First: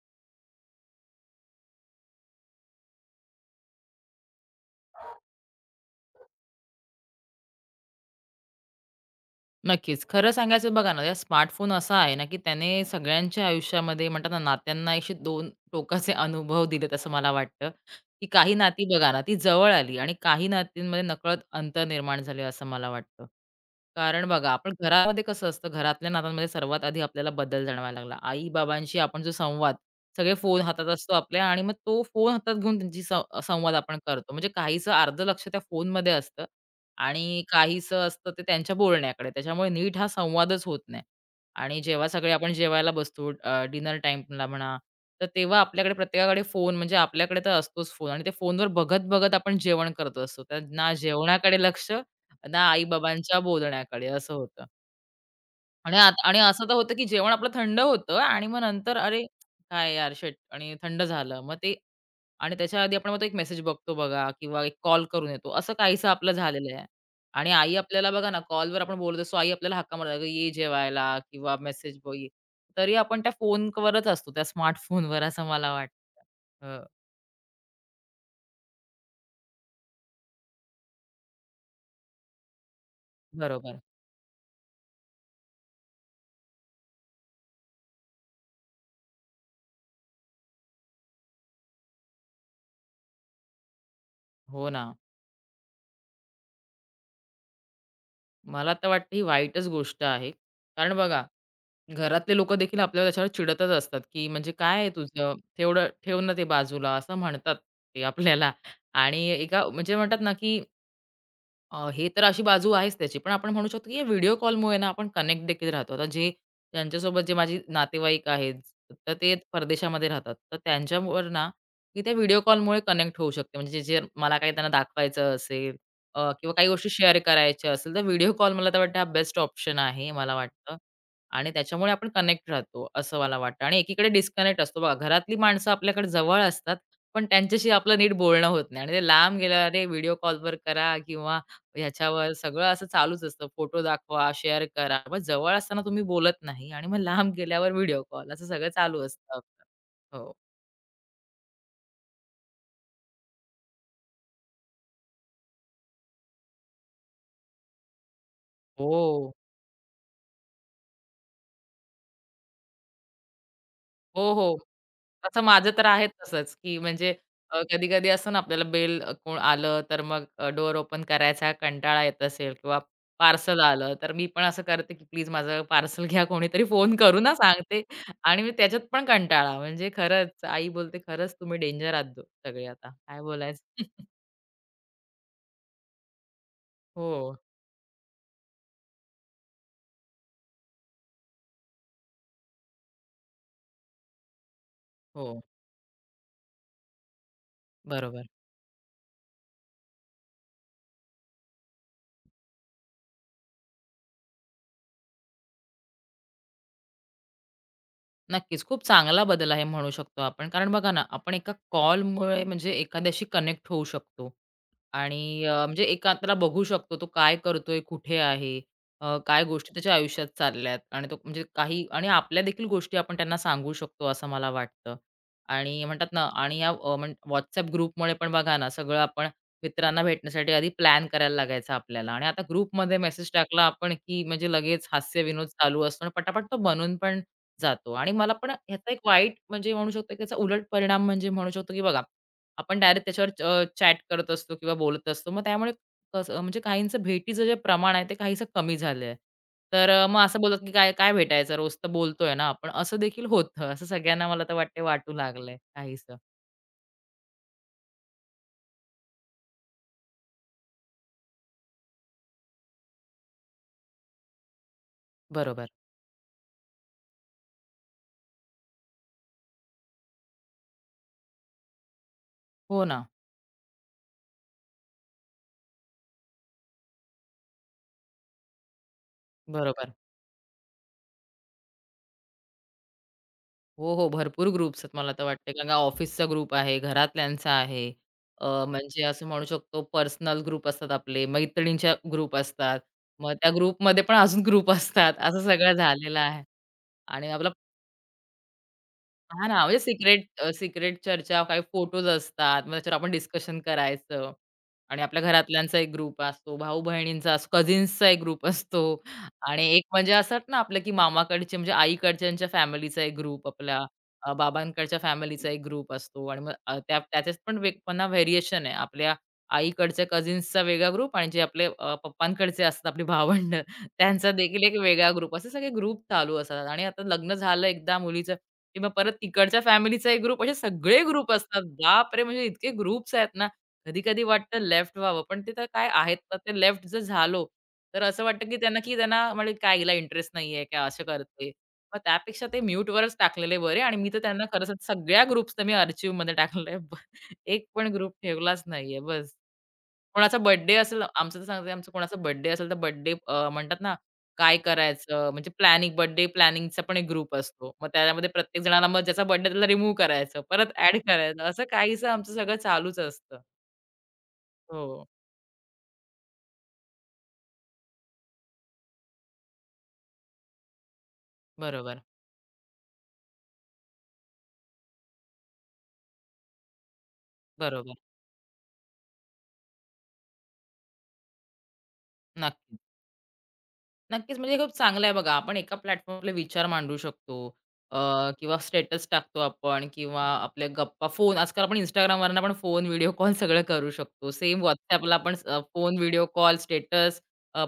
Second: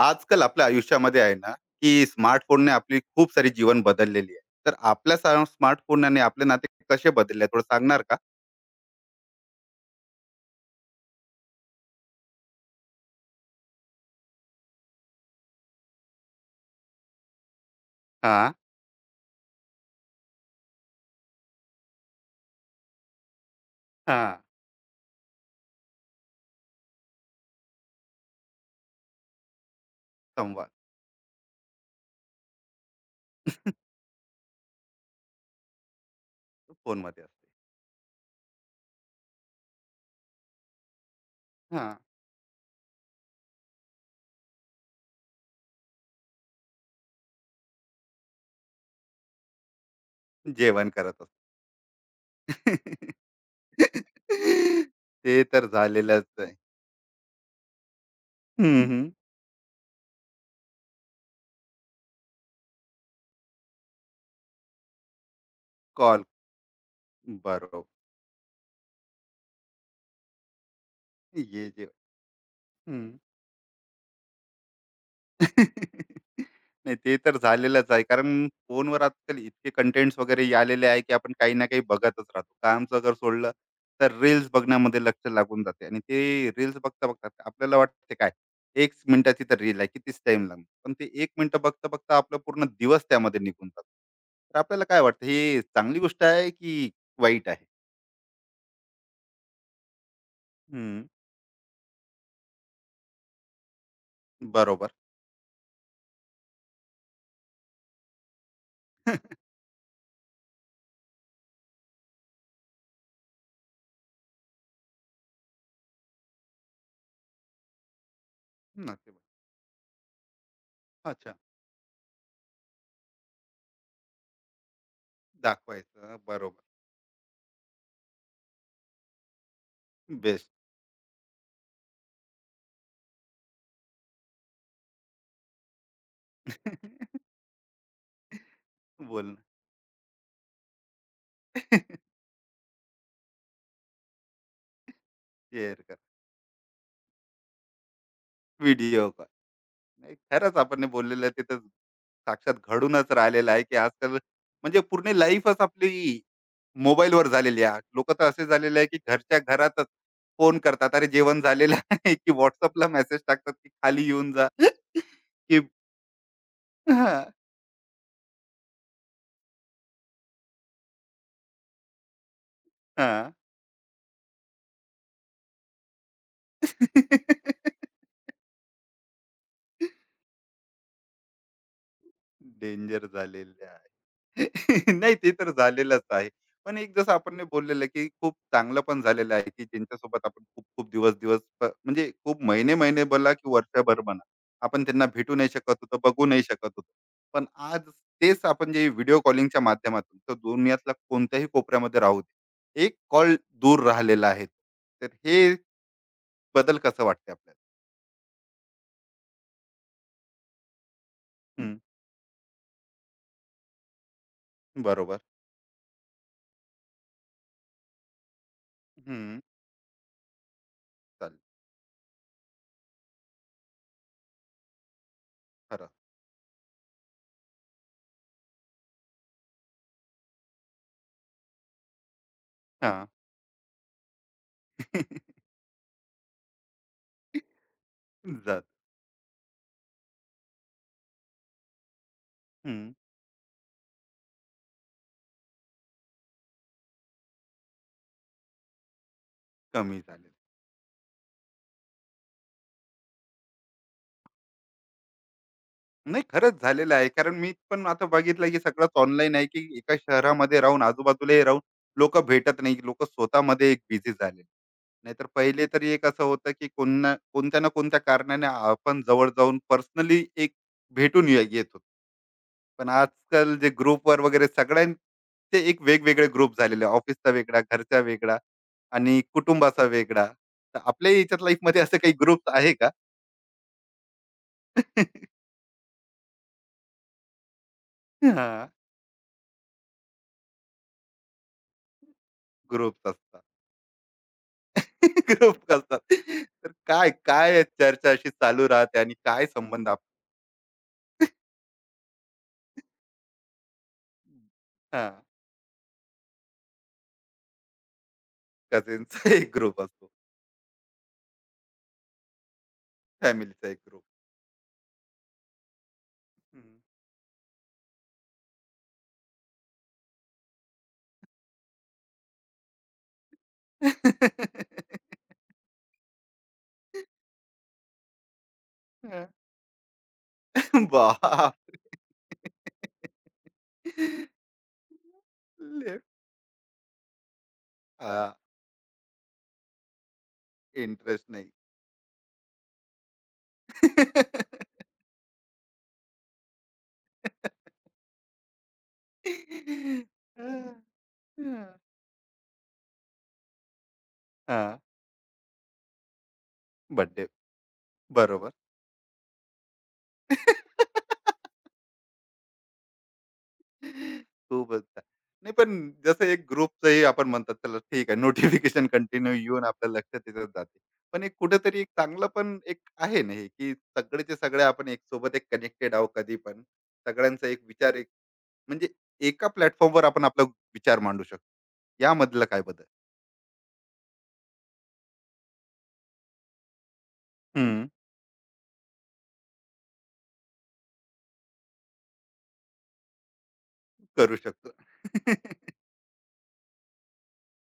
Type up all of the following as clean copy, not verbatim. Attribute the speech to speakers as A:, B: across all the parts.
A: आजकाल आपल्या आयुष्यामध्ये आहे ना, की स्मार्टफोनने आपली खूप सारी जीवन बदललेली आहे. तर आपल्या स्मार्टफोनने आपले नाते कसे बदलले थोडं सांगणार का?
B: नक्कीच. खरं सांगायचं बघा ना, या स्मार्टफोन असा आहे ना, की त्याने सगळ्यांच्या आयुष्यामध्ये म्हणतात ना, नात्यांना असे 2 टोकाचे अनुभव दिलेत असं मला वाटतं, की
A: हां,
B: काही नाती बघा ना, ती जवळ आली आणि काही नातींमध्ये नकळत अंतर निर्माण झाले असं मला वाटतं. कारण
A: हां.
B: बघा, आपण घरामध्ये कसं असतं, घरातल्या नात्यांमध्ये सर्वात आधी आपल्याला बदल जाणवायला लागला. आई-बाबांशी आपण जो संवाद, सगळे फोन
A: संवाद.
B: हातात असतो आपल्या आणि मग तो फोन हातात घेऊन त्यांची संवाद आपण करतो. म्हणजे काहीचं अर्ध लक्ष त्या फोनमध्ये असतं
A: फोनमध्ये
B: आणि
A: असते.
B: काहीसं असतं ते त्यांच्या बोलण्याकडे. त्याच्यामुळे नीट हा संवादच होत नाही. आणि
A: हां,
B: जेव्हा सगळे आपण जेवायला बसतो डिनर टाईमला म्हणा, तर तेव्हा आपल्याकडे प्रत्येकाकडे फोन म्हणजे आपल्याकडे तर असतोच फोन आणि ते फोनवर बघत-बघत आपण जेवण करत असतो. तर
A: जेवण
B: ना
A: करत
B: जेवणाकडे लक्ष, ना
A: असते.
B: आई-बाबांच्या बोलण्याकडे असं होतं.
A: ते तर
B: आणि आत
A: झालेलंच
B: आणि
A: आहे.
B: असं तर होतं, की जेवण आपलं थंड होतं आणि मग नंतर
A: हं,
B: अरे, काय यार शिट आणि थंड झालं. मग ते आणि त्याच्या आधी आपण मग तो एक मेसेज बघतो बघा किंवा एक कॉल करून येतो. असं काहीसं
A: कॉल
B: आपलं झालेलं आहे. आणि आई
A: बरोबर.
B: आपल्याला बघा ना, कॉलवर आपण बोलत असतो. आई आपल्याला हाका मारत, "अगं ये जेवायला" किंवा
A: ये जे.
B: मेसेज बघ ये. तरी आपण त्या फोनवरच असतो, त्या स्मार्टफोनवर असं मला वाटतं.
A: नाही ते तर झालेलंच आहे. कारण फोनवर आजकाल इतके कंटेंट्स वगैरे आलेले आहे, की आपण काही ना काही बघतच राहतो. कामचं जर सोडलं,
B: बरोबर.
A: तर रील्स बघण्यामध्ये लक्ष लागून जाते आणि ते रील्स बघता-बघता आपल्याला वाटते काय, 1 मिनिटाची तर रील आहे, कितीच टाईम लागणार. पण ते 1 मिनिटं बघता-बघता आपला पूर्ण दिवस त्यामध्ये निघून जातो. तर
B: हो ना.
A: आपल्याला काय वाटतं, ही चांगली गोष्ट आहे की वाईट आहे?
B: मला तर वाटतं ही वाईटच गोष्ट आहे. कारण
A: हं,
B: बघा घरातले लोकं देखील आपल्याला त्याच्यावर चिडतच असतात, की म्हणजे "काय आहे
A: बरोबर.
B: तुझं? तेवढं ठेव ना ते बाजूला," असं म्हणतात ते आपल्याला. आणि एका म्हणजे म्हणतात ना, की हे तर अशी बाजू आहेच त्याची. पण आपण म्हणू शकतो, की व्हिडिओ कॉलमुळे ना आपण कनेक्ट देखील राहतो. आता जे ज्यांच्यासोबत जे माझे नातेवाईक आहेत, तर
A: नक्की.
B: ते परदेशामध्ये राहतात. तर त्यांच्यावर
A: अच्छा,
B: ना, की त्या व्हिडिओ कॉलमुळे कनेक्ट होऊ शकते. म्हणजे जे जे मला काही त्यांना दाखवायचं असेल
A: दाखवायचं.
B: किंवा
A: बरोबर.
B: काही गोष्टी शेअर करायच्या असेल, तर व्हिडिओ कॉल मला तर वाटतं हा बेस्ट ऑप्शन आहे, मला
A: बेस्ट.
B: वाटतं. आणि त्याच्यामुळे आपण कनेक्ट राहतो, असं मला वाटतं. आणि एकीकडे डिस्कनेक्ट असतो बघा. घरातली माणसं आपल्याकडे जवळ असतात, पण त्यांच्याशी आपलं नीट बोलणं होत नाही. आणि ते
A: बोल
B: लांब गेल्यावर अरे व्हिडिओ कॉलवर करा किंवा
A: ना.
B: ह्याच्यावर सगळं असं चालूच असतं. फोटो दाखवा, शेअर करा. मग जवळ असताना
A: शेअर करा.
B: तुम्ही बोलत नाही आणि मग लांब गेल्यावर व्हिडिओ कॉल असं सगळं चालू
A: व्हिडिओ कॉल.
B: असतं
A: नाही,
B: आपलं. हो.
A: खरंच आपण बोललेलं आहे तिथं साक्षात घडूनच राहिलेलं आहे, की आजकाल म्हणजे पूर्ण लाईफच आपली मोबाईलवर झालेली आहे. लोकं तर असे झालेले आहे, की
B: हो.
A: घरच्या घरातच फोन करतात. अरे, जेवण झालेलं आहे, की WhatsAppला मेसेज टाकतात, की खाली
B: हो,
A: येऊन जा.
B: हो. असं
A: की
B: माझं तर आहे तसंच, की म्हणजे
A: हां,
B: कधी-कधी असतं ना आपल्याला बेल कोण आलं तर मग डोअर ओपन करायचा कंटाळा येत असेल किंवा
A: हां.
B: पार्सल आलं, तर मी पण असं करते, की प्लीज माझं पार्सल घ्या. कोणीतरी फोन करू ना सांगते आणि मी त्याच्यात पण कंटाळा म्हणजे खरंच आई बोलते, "खरंच तुम्ही डेंजर आहात सगळे आता.
A: डेंजर
B: काय बोलायचं?"
A: झालेलं आहे. नाही, ते तर झालेलंच आहे. पण एक जसं
B: हो.
A: आपण नाही बोललेलं की खूप चांगलं पण झालेलं आहे, की ज्यांच्यासोबत आपण खूप खूप दिवस दिवस म्हणजे खूप महिने-महिने बोला की वर्षभर म्हणा, आपण त्यांना भेटू
B: हो,
A: नाही शकत होतो, बघू नाही शकत होतो. पण आज
B: बरोबर.
A: तेच आपण जे व्हिडिओ कॉलिंगच्या माध्यमातून तर दुनियातल्या कोणत्याही कोपऱ्यामध्ये राहू दे, एक कॉल दूर राहिलेला आहे. तर हे बदल कसं वाटते आपल्याला?
B: नक्कीच, खूप चांगला बदल आहे म्हणू शकतो आपण. कारण बघा ना, आपण एका
A: हं,
B: कॉलमुळे म्हणजे एखाद्याशी कनेक्ट होऊ शकतो.
A: बरोबर.
B: आणि म्हणजे एकांतला बघू शकतो तो काय करतोय, कुठे आहे,
A: हं,
B: काय गोष्टी त्याच्या आयुष्यात चालल्यात आणि तो
A: चालेल
B: म्हणजे काही आणि आपल्या देखील गोष्टी आपण त्यांना सांगू शकतो असं मला वाटतं. आणि
A: खरं.
B: म्हणतात ना आणि या अ, म्हण WhatsApp ग्रुपमुळे पण बघा ना सगळं आपण मित्रांना भेटण्यासाठी आधी प्लॅन करायला लागायचा आपल्याला आणि आता ग्रुपमध्ये
A: हां.
B: मेसेज टाकला आपण, की म्हणजे लगेच हास्य-विनोद चालू असतो आणि पटापट तो बनून पण जातो आणि मला पण
A: जात.
B: ह्याचा एक वाईट म्हणजे म्हणू शकतो, की त्याचा उलट परिणाम म्हणजे म्हणू शकतो, की बघा आपण
A: हं,
B: डायरेक्ट त्याच्यावर चॅट करत असतो किंवा बोलत असतो. मग त्यामुळे कसं म्हणजे काहींचं भेटीचं जे प्रमाण आहे ते काहीसं कमी झालं आहे. तर
A: कमी
B: मग
A: झाले.
B: असं बोलत की काय काय भेटायचं रोज तर बोलतोय ना आपण, असं देखील होतं. असं सगळ्यांना मला तर वाटते वाटू लागलंय काहीसं.
A: नाही, खरंच झालेलं आहे. कारण मी पण आता बघितलं, की सगळंच ऑनलाईन आहे, की एका शहरामध्ये राहून आजूबाजूला राहून लोकं भेटत नाही. लोकं स्वतःमध्ये एक बिझी झाले. नाहीतर पहिले
B: बरोबर.
A: तरी एक असं होतं, की कोण कोणत्या ना कोणत्या कारणाने आपण जवळ जाऊन पर्सनली एक भेटून येत होतो.
B: हो
A: पण
B: ना.
A: आजकाल जे ग्रुपवर वगैरे सगळ्यांचे एक वेगवेगळे ग्रुप झालेले, ऑफिसचा वेगळा, घरचा वेगळा आणि कुटुंबाचा
B: बरोबर.
A: वेगळा. तर आपल्या याच्यात लाईफमध्ये असे काही ग्रुप्स आहे का?
B: हो, हो. भरपूर ग्रुप्स आहेत मला तर वाटते. कारण का ऑफिसचा ग्रुप आहे, घरातल्यांचा आहे.
A: हां,
B: म्हणजे असं म्हणू शकतो पर्सनल ग्रुप असतात आपले, मैत्रिणींच्या ग्रुप असतात.
A: ग्रुप्स
B: मग
A: असतात.
B: त्या ग्रुपमध्ये पण अजून ग्रुप असतात. असं
A: ग्रुप
B: सगळं
A: करतात.
B: झालेलं आहे.
A: तर काय,
B: आणि आपला
A: काय चर्चा अशी चालू राहते आणि
B: हां
A: काय
B: ना, म्हणजे
A: संबंध आप.
B: सिक्रेट सिक्रेट चर्चा, काही फोटोज असतात. मग त्याच्यावर आपण डिस्कशन करायचं आणि
A: हां,
B: आपल्या घरातल्यांचा एक ग्रुप असतो, भाऊ-बहिणींचा असतो, कझिन्सचा एक ग्रुप असतो
A: कझिन्सचा एक
B: आणि
A: ग्रुप
B: एक
A: असतो,
B: म्हणजे असतात ना आपलं, की मामाकडचे म्हणजे आईकडच्यांच्या फॅमिलीचा एक ग्रुप,
A: फॅमिलीचा एक
B: आपल्या
A: ग्रुप.
B: बाबांकडच्या फॅमिलीचा एक ग्रुप असतो आणि मग त्या त्याच्यात पण पुन्हा व्हेरिएशन आहे. आपल्या आईकडच्या कझिन्सचा वेगळा ग्रुप आणि जे आपले पप्पांकडचे असतात, आपली भावंडं
A: हं.
B: त्यांचा देखील एक वेगळा ग्रुप, असे सगळे ग्रुप चालू असतात आणि आता लग्न झालं एकदा मुलीचं किंवा परत
A: हं.
B: तिकडच्या फॅमिलीचा एक ग्रुप, असे सगळे ग्रुप
A: बापरे!
B: असतात. बापरे! म्हणजे इतके ग्रुप्स आहेत ना, कधी-कधी वाटतं लेफ्ट व्हावं, पण ते तर काय
A: लेफ्ट.
B: आहेत तर ते लेफ्ट जर झालो, तर असं
A: हां,
B: वाटतं की त्यांना म्हणजे काय हिला इंटरेस्ट नाहीये का असं
A: इंटरेस्ट नाही.
B: करते. मग त्यापेक्षा ते म्यूटवरच टाकलेले बरे आणि मी तर त्यांना खरं तर सगळ्या ग्रुप्सना मी आर्चिव्हमध्ये टाकलंय. एक पण ग्रुप ठेवलाच नाहीये बस. कोणाचा
A: हां,
B: बर्थडे असेल आमचं तर सांगते, आमचा कोणाचा बर्थडे असेल तर बर्थडे म्हणतात ना काय करायचं? म्हणजे बर्थडे प्लॅनिंगचा पण एक
A: बर्थडे.
B: ग्रुप असतो. मग त्यामध्ये
A: बरोबर.
B: प्रत्येक जणाला मग ज्याचा बर्थडे त्याला रिमूव्ह करायचं, परत ॲड करायचं. असं काहीसं आमचं सगळं चालूच असतं.
A: खूपच छान.
B: हो.
A: नाही, पण जसं एक ग्रुपचंही आपण म्हणतात त्याला ठीक आहे, नोटिफिकेशन कंटिन्यू येऊन आपल्या लक्षात येतच जाते, पण एक कुठेतरी एक
B: बरोबर,
A: चांगलं पण एक आहे ना, हे की सगळेचे सगळे आपण एक सोबत एक कनेक्टेड आहोत कधी पण. सगळ्यांचा एक
B: बरोबर.
A: विचार एक, म्हणजे एका प्लॅटफॉर्मवर आपण आपला विचार मांडू शकतो. यामधलं काय
B: नक्की.
A: बदल.
B: नक्कीच, म्हणजे हे खूप चांगलं आहे बघा. आपण एका प्लॅटफॉर्मला विचार मांडू शकतो
A: हम्म,
B: अ, किंवा स्टेटस टाकतो आपण किंवा आपल्या गप्पा फोन आजकाल आपण Instagramवरनं पण फोन, व्हिडिओ कॉल सगळं करू शकतो.
A: करू
B: सेम
A: शकतो.
B: WhatsAppला आपण फोन, व्हिडिओ कॉल, स्टेटस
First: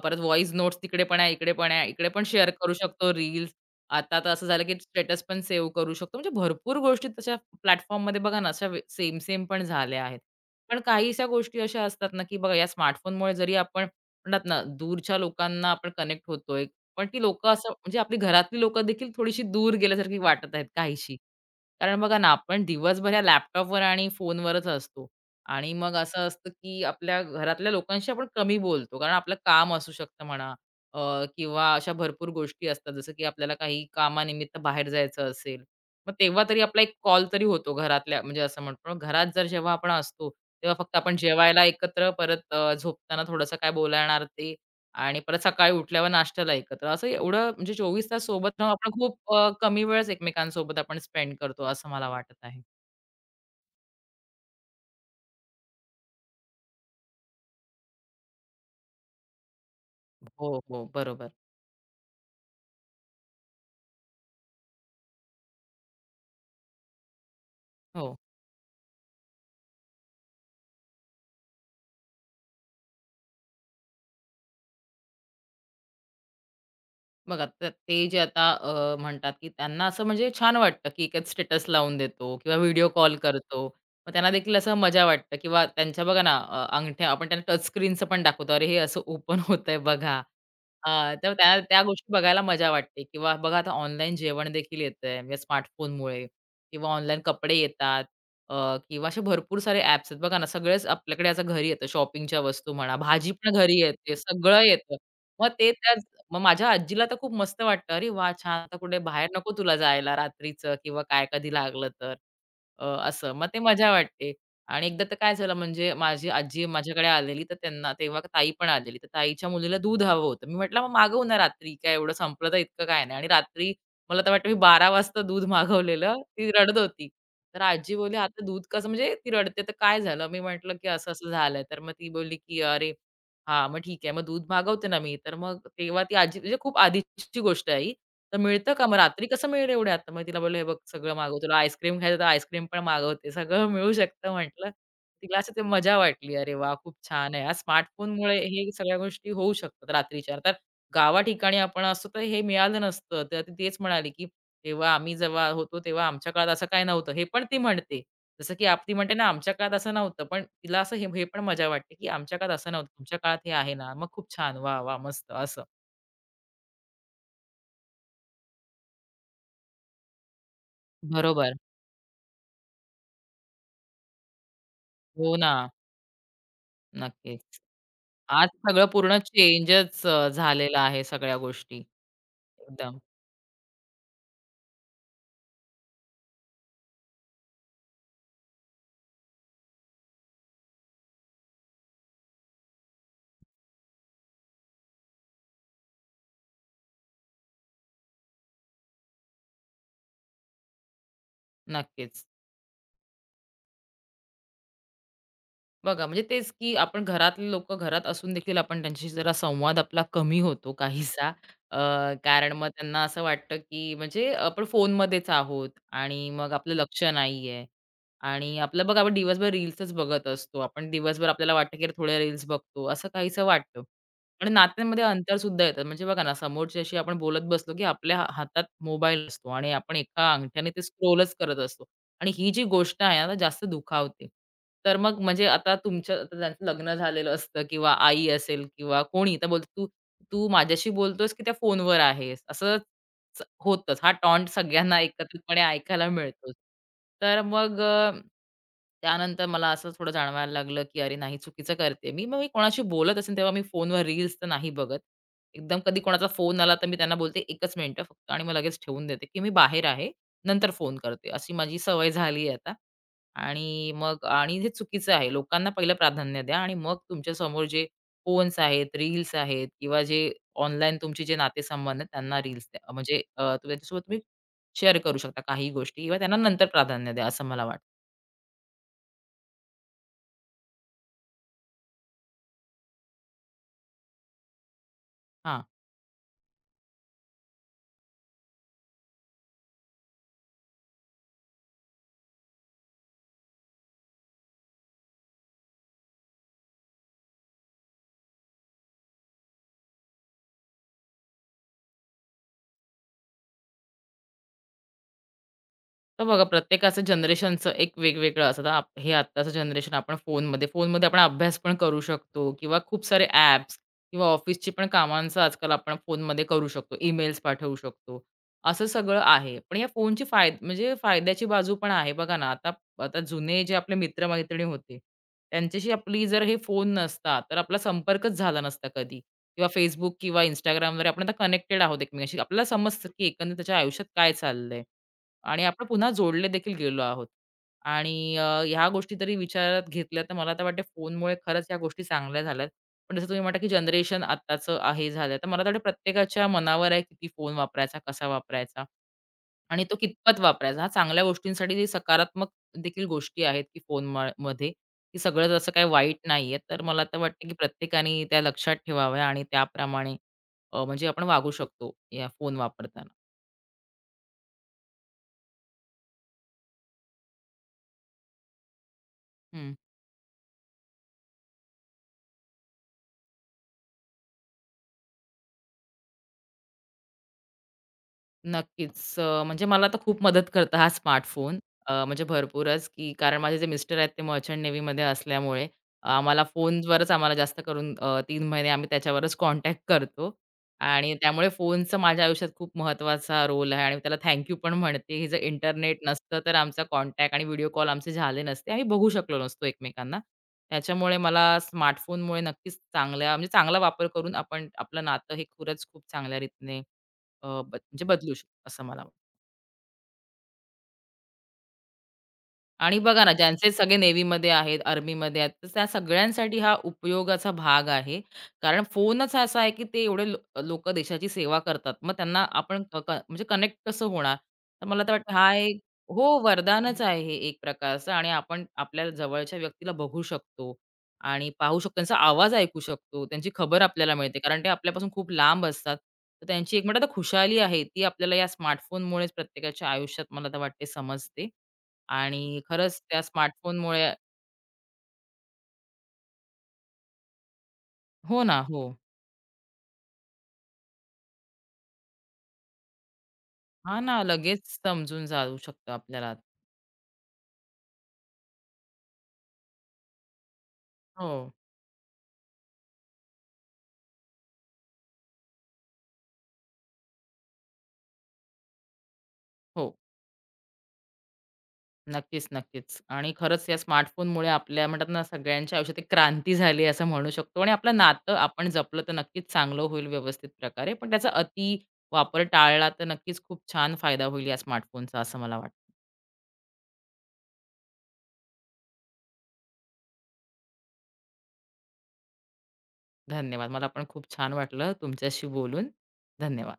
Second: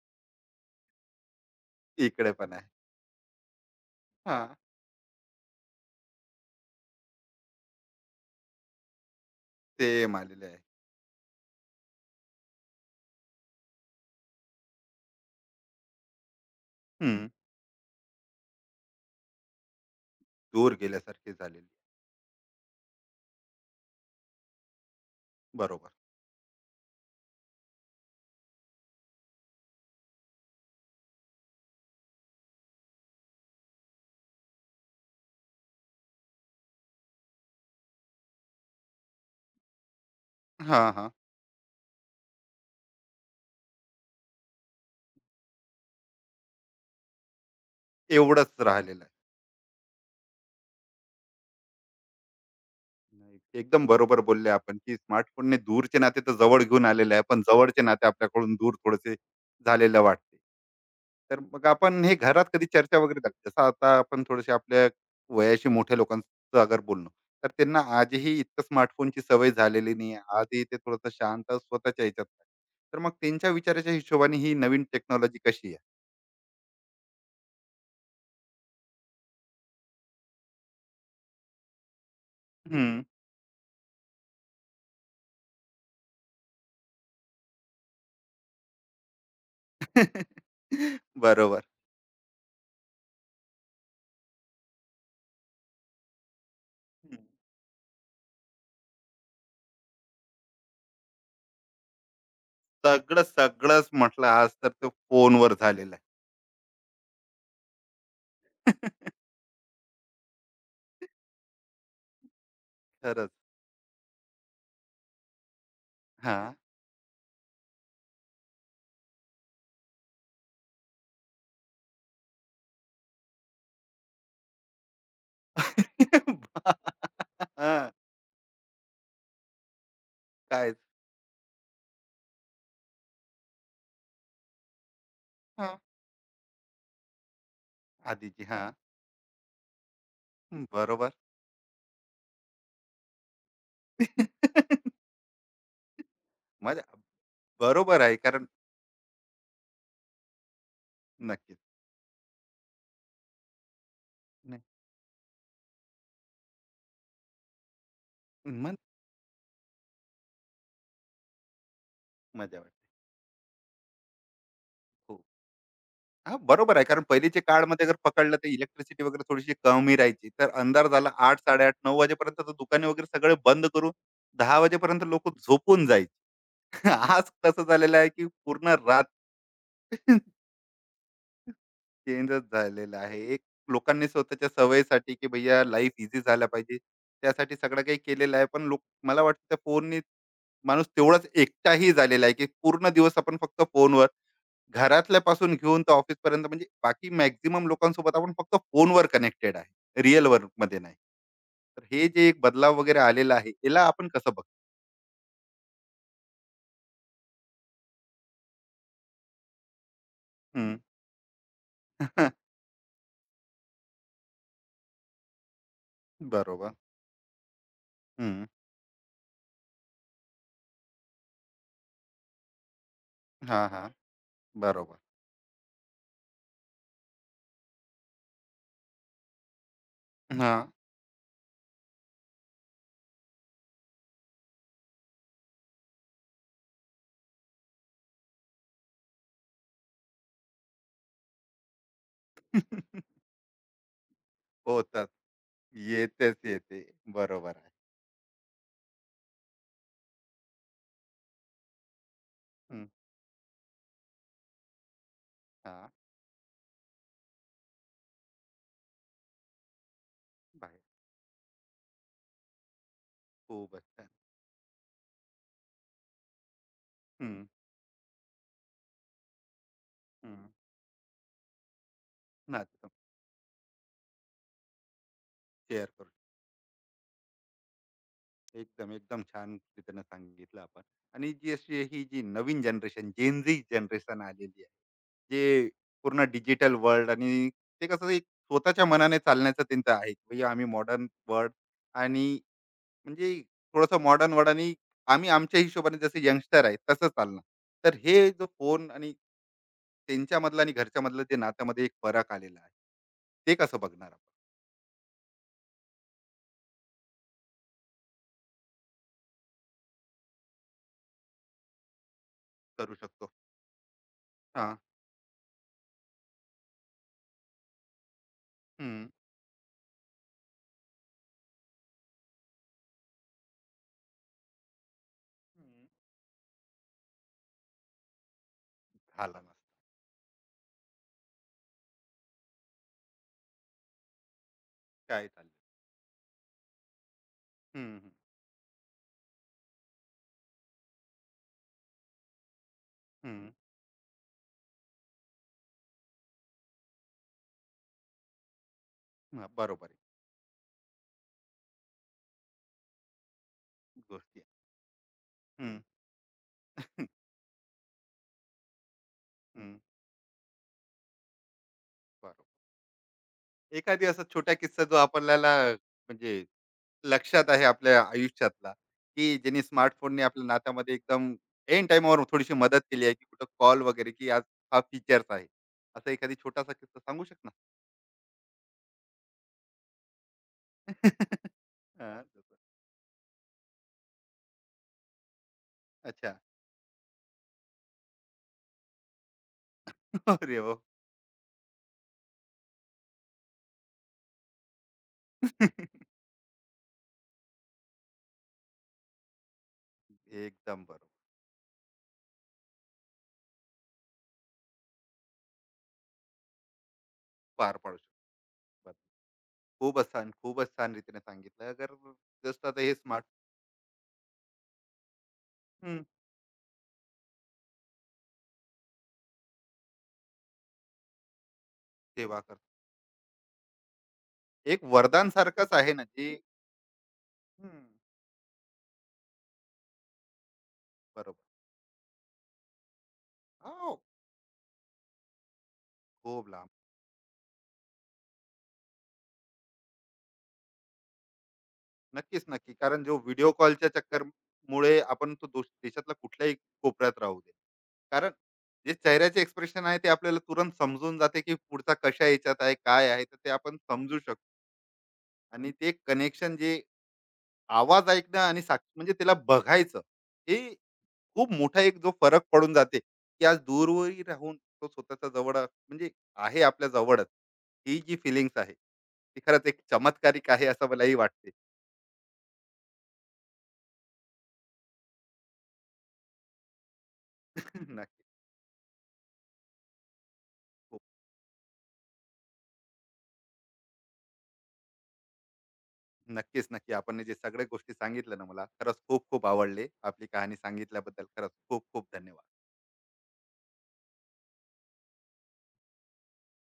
B: परत व्हॉईस नोट्स तिकडे पण आहे, इकडे पण आहे. इकडे पण
A: इकडे
B: शेअर
A: पण आहे.
B: करू शकतो रील्स. आता तर
A: हा,
B: असं झालं, की स्टेटस पण सेव्ह करू शकतो. म्हणजे भरपूर गोष्टी तशा प्लॅटफॉर्ममध्ये बघा ना, अशा सेम-सेम पण झाल्या
A: सेम
B: आहेत.
A: आलेले आहे.
B: पण काहीशा गोष्टी अशा असतात ना, की बघा या स्मार्टफोनमुळे जरी आपण म्हणतात ना, दूरच्या लोकांना आपण कनेक्ट होतोय. पण ती
A: हम्म,
B: लोकं असं म्हणजे आपली घरातली लोकं देखील थोडीशी दूर गेल्यासारखी वाटत आहेत
A: दूर
B: काहीशी.
A: गेल्यासारखे झालेले.
B: कारण बघा ना, आपण दिवसभर या लॅपटॉपवर आणि फोनवरच असतो आणि
A: बरोबर.
B: मग असं असतं, की आपल्या घरातल्या लोकांशी आपण कमी बोलतो. कारण आपलं काम असू शकतं म्हणा किंवा अशा भरपूर गोष्टी असतात, जसं की आपल्याला काही कामानिमित्त बाहेर जायचं असेल, मग तेव्हा तरी आपला एक कॉल तरी होतो घरातल्या म्हणजे असं म्हणतो. पण घरात जर जेव्हा आपण असतो, तेव्हा
A: हा,
B: फक्त
A: हा.
B: आपण जेवायला एकत्र, परत झोपताना थोडंसं काय बोलणार ते आणि परत सकाळी उठल्यावर नाश्त्याला एकत्र. असं एवढं म्हणजे चोवीस तास सोबत
A: एवढंच
B: राहून आपण
A: राहिलेलं आहे.
B: खूप कमी वेळच एकमेकांसोबत आपण स्पेंड करतो, असं मला वाटत आहे.
A: नाही. एकदम बरोबर बोलले आपण, की स्मार्टफोनने दूरचे नाते तर जवळ घेऊन आलेले आहे, पण जवळचे नाते आपल्याकडून दूर थोडेसे झालेले वाटते.
B: हो, हो. बरोबर.
A: तर मग आपण हे घरात कधी चर्चा वगैरे झाली, जसं आता आपण थोडेसे आपल्या वयाशी मोठ्या लोकांचं अगर बोललो, तर त्यांना
B: हो.
A: आजही इतकं स्मार्टफोनची सवय झालेली नाही आहे. आजही ते थोडंसं शांत स्वतःच्या ह्याच्यात आहे. तर मग त्यांच्या विचाराच्या हिशोबाने ही नवीन टेक्नॉलॉजी कशी आहे?
B: बघा तर ते जे आता म्हणतात, की त्यांना असं म्हणजे छान वाटतं, की एकाच स्टेटस लावून देतो किंवा व्हिडिओ
A: हं.
B: कॉल करतो. मग त्यांना देखील असं मजा वाटतं किंवा त्यांच्या बघा ना अंगठ्या आपण त्यांना टच स्क्रीनचं पण दाखवतो. "अरे, हे असं ओपन होतंय बघा." तर त्या
A: बरोबर.
B: त्या गोष्टी बघायला मजा वाटते किंवा बघा आता ऑनलाईन जेवण देखील येतंय या स्मार्टफोनमुळे किंवा
A: हम्म.
B: ऑनलाईन कपडे येतात अ, किंवा असे भरपूर सारे ॲप्स आहेत. बघा ना, सगळेच आपल्याकडे असं घरी येतं. शॉपिंगच्या वस्तू म्हणा,
A: सगळं,
B: भाजी पण घरी
A: सगळंच
B: येते,
A: म्हटलं आज
B: सगळं
A: तर ते
B: येतं. मग
A: फोनवर
B: ते
A: झालेलं
B: त्याच मग माझ्या आजीला तर खूप मस्त वाटतं, "अरे वाह! छान आता
A: आहे.
B: कुठे बाहेर नको तुला जायला रात्रीचं किंवा काय कधी लागलं तर." असं
A: खरंच.
B: मग ते मजा वाटते. आणि एकदा तर काय झालं म्हणजे माझी
A: हां.
B: आजी माझ्याकडे आलेली तर त्यांना तेव्हा ताई पण आलेली. तर ताईच्या मुलीला दूध हवं होतं. मी म्हटलं, "मग मागवू ना रात्री, काय एवढं संपलं तर इतकं काय नाही." आणि रात्री मला तर वाटतं मी 12 वाजता दूध मागवलेलं. ती रडत होती. तर
A: हां.
B: आजी बोलली, "आता दूध कसं?" म्हणजे ती रडते, "तर काय झालं?" मी म्हटलं,
A: काय?
B: की असं-असं झालंय. तर मग ती बोलली, की "अरे" हां, मग ठीक आहे. मग दूध मागवते ना मी, तर मग
A: हां.
B: तेव्हा ती आजी म्हणजे खूप आधीची गोष्ट आहे ही. तर
A: आधीची.
B: मिळतं
A: हां.
B: का? मग रात्री कसं मिळेल एवढ्यात? मग तिला बोललं, "हे बघ
A: बरोबर.
B: सगळं मागव. तुला आईस्क्रीम खायचं तर आईस्क्रीम पण मागवते. सगळं मिळू शकतं" म्हटलं. तिला असं ते मजा वाटली. "अरे वाह!
A: मजा.
B: खूप छान आहे."
A: बरोबर आहे
B: स्मार्टफोनमुळे
A: कारण
B: हे सगळ्या गोष्टी होऊ शकतात रात्रीच्या. तर गावा ठिकाणी
A: नक्कीच.
B: आपण असतो तर हे मिळालं नसतं. तर ती तेच म्हणाली, की
A: नाही,
B: "तेव्हा आम्ही जेव्हा होतो तेव्हा आमच्या काळात असं काही नव्हतं." हे पण ती म्हणते. जसं की
A: मग
B: ती म्हणते ना, आमच्या काळात असं नव्हतं. पण तिला असं हे हे पण मजा वाटते, की आमच्या काळात
A: मजा
B: असं
A: वाटते.
B: नव्हतं. तुमच्या काळात हे आहे ना, मग खूप छान. वाह! वाह!
A: हो.
B: मस्त असं.
A: हां, बरोबर आहे कारण पहिलीच्या काळामध्ये जर पकडलं तर इलेक्ट्रिसिटी वगैरे थोडीशी कमी राहायची. तर अंधार झाला, 8:00,
B: बरोबर.
A: 8:30, 9:00 वाजेपर्यंत तर दुकाने वगैरे सगळे बंद करून 10 वाजेपर्यंत लोकं
B: हो ना.
A: झोपून जायचे. आज
B: नक्कीच.
A: तसं झालेलं आहे की
B: आज
A: पूर्ण
B: सगळं
A: रात.
B: पूर्ण चेंजच झालेलं आहे सगळ्या गोष्टी.
A: चेंजच
B: एकदम.
A: झालेला आहे. एक लोकांनी स्वतःच्या सवयीसाठी, की भैया लाईफ ईझी झाला पाहिजे. त्यासाठी सगळं काही केलेलं आहे. पण लोक, मला वाटतं त्या फोननी माणूस तेवढाच एकटाही झालेला आहे, की पूर्ण दिवस आपण फक्त फोनवर घरातल्यापासून घेऊन तर ऑफिसपर्यंत म्हणजे बाकी मॅक्सिमम लोकांसोबत आपण फक्त फोनवर कनेक्टेड आहे. रिअल वर्कमध्ये नाही. तर हे
B: नक्कीच.
A: जे एक बदलाव वगैरे आलेला आहे, याला आपण कसं बघ.
B: बघा, म्हणजे तेच की आपण घरातले लोकं घरात असून देखील आपण त्यांच्याशी जरा संवाद आपला कमी होतो
A: हं.
B: काहीसा. अ, कारण मग त्यांना असं वाटतं, की म्हणजे आपण फोनमध्येच आहोत आणि मग आपलं
A: बरोबर.
B: लक्ष नाहीये
A: हं.
B: आणि आपलं बघा, आपण दिवसभर रील्सच बघत असतो. आपण दिवसभर आपल्याला वाटतं, की अरे थोड्या रील्स बघतो, असं काहीसं
A: हां,
B: वाटतं.
A: हां.
B: आणि
A: बरोबर.
B: नात्यांमध्ये अंतरसुद्धा येतात. म्हणजे बघा ना, समोरच्याशी आपण बोलत बसलो, की आपल्या हातात मोबाईल असतो आणि आपण एका
A: हां.
B: अंगठ्याने ते स्क्रोलच करत असतो. आणि ही जी गोष्ट आहे ना, आता जास्त दुखावते. तर मग म्हणजे आता तुमच्या आता ज्यांचं लग्न झालेलं असतं किंवा आई असेल किंवा कोणी तर बोलतो, "तू तू माझ्याशी बोलतोयस की त्या फोनवर आहेस?" असं च होतंच. हा टॉन्ट सगळ्यांना
A: होतात.
B: एकत्रितपणे ऐकायला
A: येतेच
B: मिळतोच.
A: येते.
B: तर
A: बरोबर आहे.
B: मग अ, त्यानंतर मला असं थोडं जाणवायला लागलं की अरे नाही, चुकीचं करते मी. मग मी कोणाशी बोलत असेल तेव्हा मी फोनवर रील्स तर नाही बघत. एकदम
A: हां,
B: कधी कोणाचा फोन आला तर मी त्यांना बोलते, "एकच मिनिटं फक्त" आणि मग लगेच ठेवून देते की मी बाहेर आहे, नंतर
A: बाहेर.
B: फोन करते. अशी माझी सवय झाली आहे आता.
A: खूपच
B: आणि
A: छान.
B: मग आणि हे चुकीचं आहे. लोकांना पहिलं प्राधान्य द्या आणि मग
A: हं,
B: तुमच्यासमोर जे फोन्स आहेत, रील्स आहेत किंवा जे
A: हं.
B: ऑनलाईन तुमचे जे नातेसंबंध आहेत त्यांना रील्स
A: नातं
B: द्या. त्याच्यासोबत तुम्ही शेअर करू शकता काही
A: शेअर
B: गोष्टी
A: करू.
B: किंवा त्यांना नंतर प्राधान्य द्या असं मला वाटतं.
A: एकदम, एकदम छान रीतीनं सांगितलं आपण. आणि जी अशी ही जी नवीन जनरेशन, जेन जनरेशन आलेली आहे,
B: हां.
A: जे पूर्ण डिजिटल वर्ल्ड, आणि ते कसं एक स्वतःच्या मनाने चालण्याचं त्यांचं आहे, की भैया आम्ही मॉडर्न वर्ल्ड, आणि म्हणजे थोडंसं मॉडर्न वर्ल्ड आणि आम्ही आमच्या हिशोबाने जसे यंगस्टर आहे तसं चालणार. तर हे जो फोन आणि त्यांच्यामधलं आणि घरच्यामधलं जे नात्यामध्ये एक फरक आलेला आहे, ते कसं बघणार.
B: तर बघा प्रत्येकाचं जनरेशनचं एक वेगवेगळं असतं. आता आप हे आत्ताचं जनरेशन आपण फोनमध्ये फोनमध्ये आपण अभ्यास पण करू शकतो किंवा
A: करू
B: खूप सारे
A: शकतो.
B: ॲप्स किंवा ऑफिसची
A: हां.
B: पण कामांचं आजकाल आपण फोनमध्ये करू शकतो. ईमेल्स पाठवू शकतो. असं
A: हं.
B: सगळं आहे. पण या फोनची फायद्याची बाजू पण आहे. बघा ना, आता आता जुने जे आपले मित्र-मैत्रिणी होते,
A: हं.
B: त्यांच्याशी आपली जर हे फोन नसता, तर आपला संपर्कच झाला नसता कधी
A: झाला नसता.
B: किंवा Facebook किंवा Instagramवर आपण आता कनेक्टेड आहोत एकमेकांशी. आपल्याला समजतं की एकंदरीत त्याच्या आयुष्यात काय चाललंय.
A: काय चाललं?
B: आणि आपण पुन्हा जोडले देखील गेलो आहोत.
A: हं, हं, हं.
B: ह्या गोष्टी तरी विचारात घेतल्या तर मला तर वाटते फोनमुळे खरंच ह्या गोष्टी चांगल्या झाल्यात. पण जसं तुम्ही
A: हं.
B: म्हटला, की जनरेशन आत्ताचं आहे झालं. तर मला तर वाटतं प्रत्येकाच्या मनावर आहे किती फोन वापरायचा, कसा वापरायचा
A: हां,
B: आणि
A: बरोबर
B: तो
A: आहे.
B: कितपत वापरायचा. हा चांगल्या गोष्टींसाठी जे सकारात्मक देखील गोष्टी आहेत, की फोन म
A: गोष्टी आहे.
B: मध्ये की सगळंच असं
A: हं,
B: काही वाईट नाहीये. तर मला तर वाटतं, की प्रत्येकाने त्या लक्षात ठेवाव्या आणि
A: हं.
B: त्याप्रमाणे म्हणजे आपण वागू शकतो या
A: बरोबर.
B: फोन वापरताना.
A: एखादी असा छोटा किस्सा जो आपल्याला म्हणजे लक्षात आहे आपल्या आयुष्यातला, की ज्यांनी
B: हं.
A: स्मार्टफोनने आपल्या नात्यामध्ये एकदम ऐन टाईमावर थोडीशी मदत केली आहे, की कुठं कॉल वगैरे, की आज हा फीचर्स आहे. असा एखादी छोटासा किस्सा सांगू शकणार?
B: नक्कीच. म्हणजे मला आता खूप मदत करतं हा
A: हां,
B: स्मार्टफोन. म्हणजे
A: हां.
B: भरपूरच, की कारण माझे जे मिस्टर आहेत ते मर्चंट नेव्हीमध्ये असल्यामुळे
A: अच्छा.
B: आम्हाला फोनवरच जास्त करून 3 महिने आम्ही त्याच्यावरच कॉन्टॅक्ट करतो
A: अरे वाह!
B: आणि त्यामुळे फोनचं माझ्या आयुष्यात खूप महत्त्वाचा रोल आहे आणि मी त्याला थँक यू पण म्हणते. हे जर इंटरनेट नसतं तर आमचा कॉन्टॅक्ट आणि व्हिडिओ कॉल आमचे झाले नसते. आम्ही बघू शकलो नसतो एकमेकांना.
A: एकदम बरोबर.
B: त्याच्यामुळे मला स्मार्टफोनमुळे नक्कीच चांगल्या म्हणजे चांगला वापर करून आपण आपलं नातं हे खरंच खूप चांगल्या रीतीने अ, ब
A: पार पाडू
B: म्हणजे
A: शकतो.
B: बदलू शकतो असं मला.
A: खूपच छान, खूपच छान रीतीने सांगितलं. अगर जस्ट आता हे
B: आणि बघा
A: स्मार्ट.
B: ना, ज्यांचे सगळे नेव्हीमध्ये आहेत, आर्मीमध्ये आहेत, तर त्या
A: हं,
B: सगळ्यांसाठी हा उपयोगाचा भाग आहे. कारण फोनच असा आहे, की ते एवढे लो देशाची सेवा करतात. मग
A: सेवा
B: त्यांना
A: कर.
B: आपण क क म्हणजे कनेक्ट कसं होणार?
A: एक
B: तर मला तर
A: वरदान
B: वाटतं हा
A: सारखंच
B: एक,
A: आहे ना, जे
B: हो, वरदानच आहे हे एक
A: हं,
B: प्रकारचं आणि आपण आपल्या जवळच्या व्यक्तीला बघू शकतो
A: बरोबर.
B: आणि पाहू शकतो, त्यांचा आवाज ऐकू शकतो, त्यांची खबर
A: हो,
B: आपल्याला मिळते. कारण ते आपल्यापासून खूप लांब असतात. तर
A: खूप लांब.
B: त्यांची एक म्हणतात ना खुशाली आहे, ती आपल्याला या स्मार्टफोनमुळेच प्रत्येकाच्या आयुष्यात मला तर वाटते समजते.
A: नक्कीच,
B: आणि
A: नक्की.
B: खरंच
A: कारण जो
B: त्या
A: व्हिडिओ कॉलच्या
B: स्मार्टफोनमुळे
A: चक्करमुळे आपण तो दोष देशातला कुठल्याही कोपऱ्यात राहू दे. कारण
B: हो ना, हो.
A: जे चेहऱ्याचे एक्सप्रेशन आहे, ते आपल्याला तुरंत समजून जाते, की पुढचा कशा ह्याच्यात आहे, काय आहे, तर ते आपण
B: हां ना,
A: समजू शकतो.
B: लगेच समजून जाऊ
A: आणि
B: शकतं
A: ते
B: आपल्याला.
A: कनेक्शन जे आवाज ऐकणं आणि साक्ष म्हणजे त्याला बघायचं, हे खूप
B: हो,
A: मोठा एक जो फरक पडून जाते की आज दूरवरही राहून तो स्वतःच्या जवळ म्हणजे आहे आपल्या जवळच, ही जी फिलिंग्स आहे ती खरंच एक
B: हो.
A: चमत्कारिक आहे असं मलाही वाटते.
B: नक्कीच, नक्कीच. आणि खरंच या स्मार्टफोनमुळे आपल्या म्हणतात ना, सगळ्यांच्या आयुष्यात एक क्रांती झाली असं म्हणू शकतो आणि आपलं
A: नक्की.
B: नातं आपण जपलं तर नक्कीच चांगलं होईल व्यवस्थित प्रकारे.
A: हो.
B: पण त्याचा अति वापर टाळला तर नक्कीच खूप छान फायदा होईल या स्मार्टफोनचा असं मला वाटतं.
A: नक्कीच नक्की, आपण हे जे सगळ्या गोष्टी सांगितलं ना, मला खरंच खूप खूप आवडले. आपली कहाणी सांगितल्याबद्दल खरंच खूप खूप धन्यवाद.
B: धन्यवाद. मला पण खूप छान वाटलं तुमच्याशी बोलून. धन्यवाद.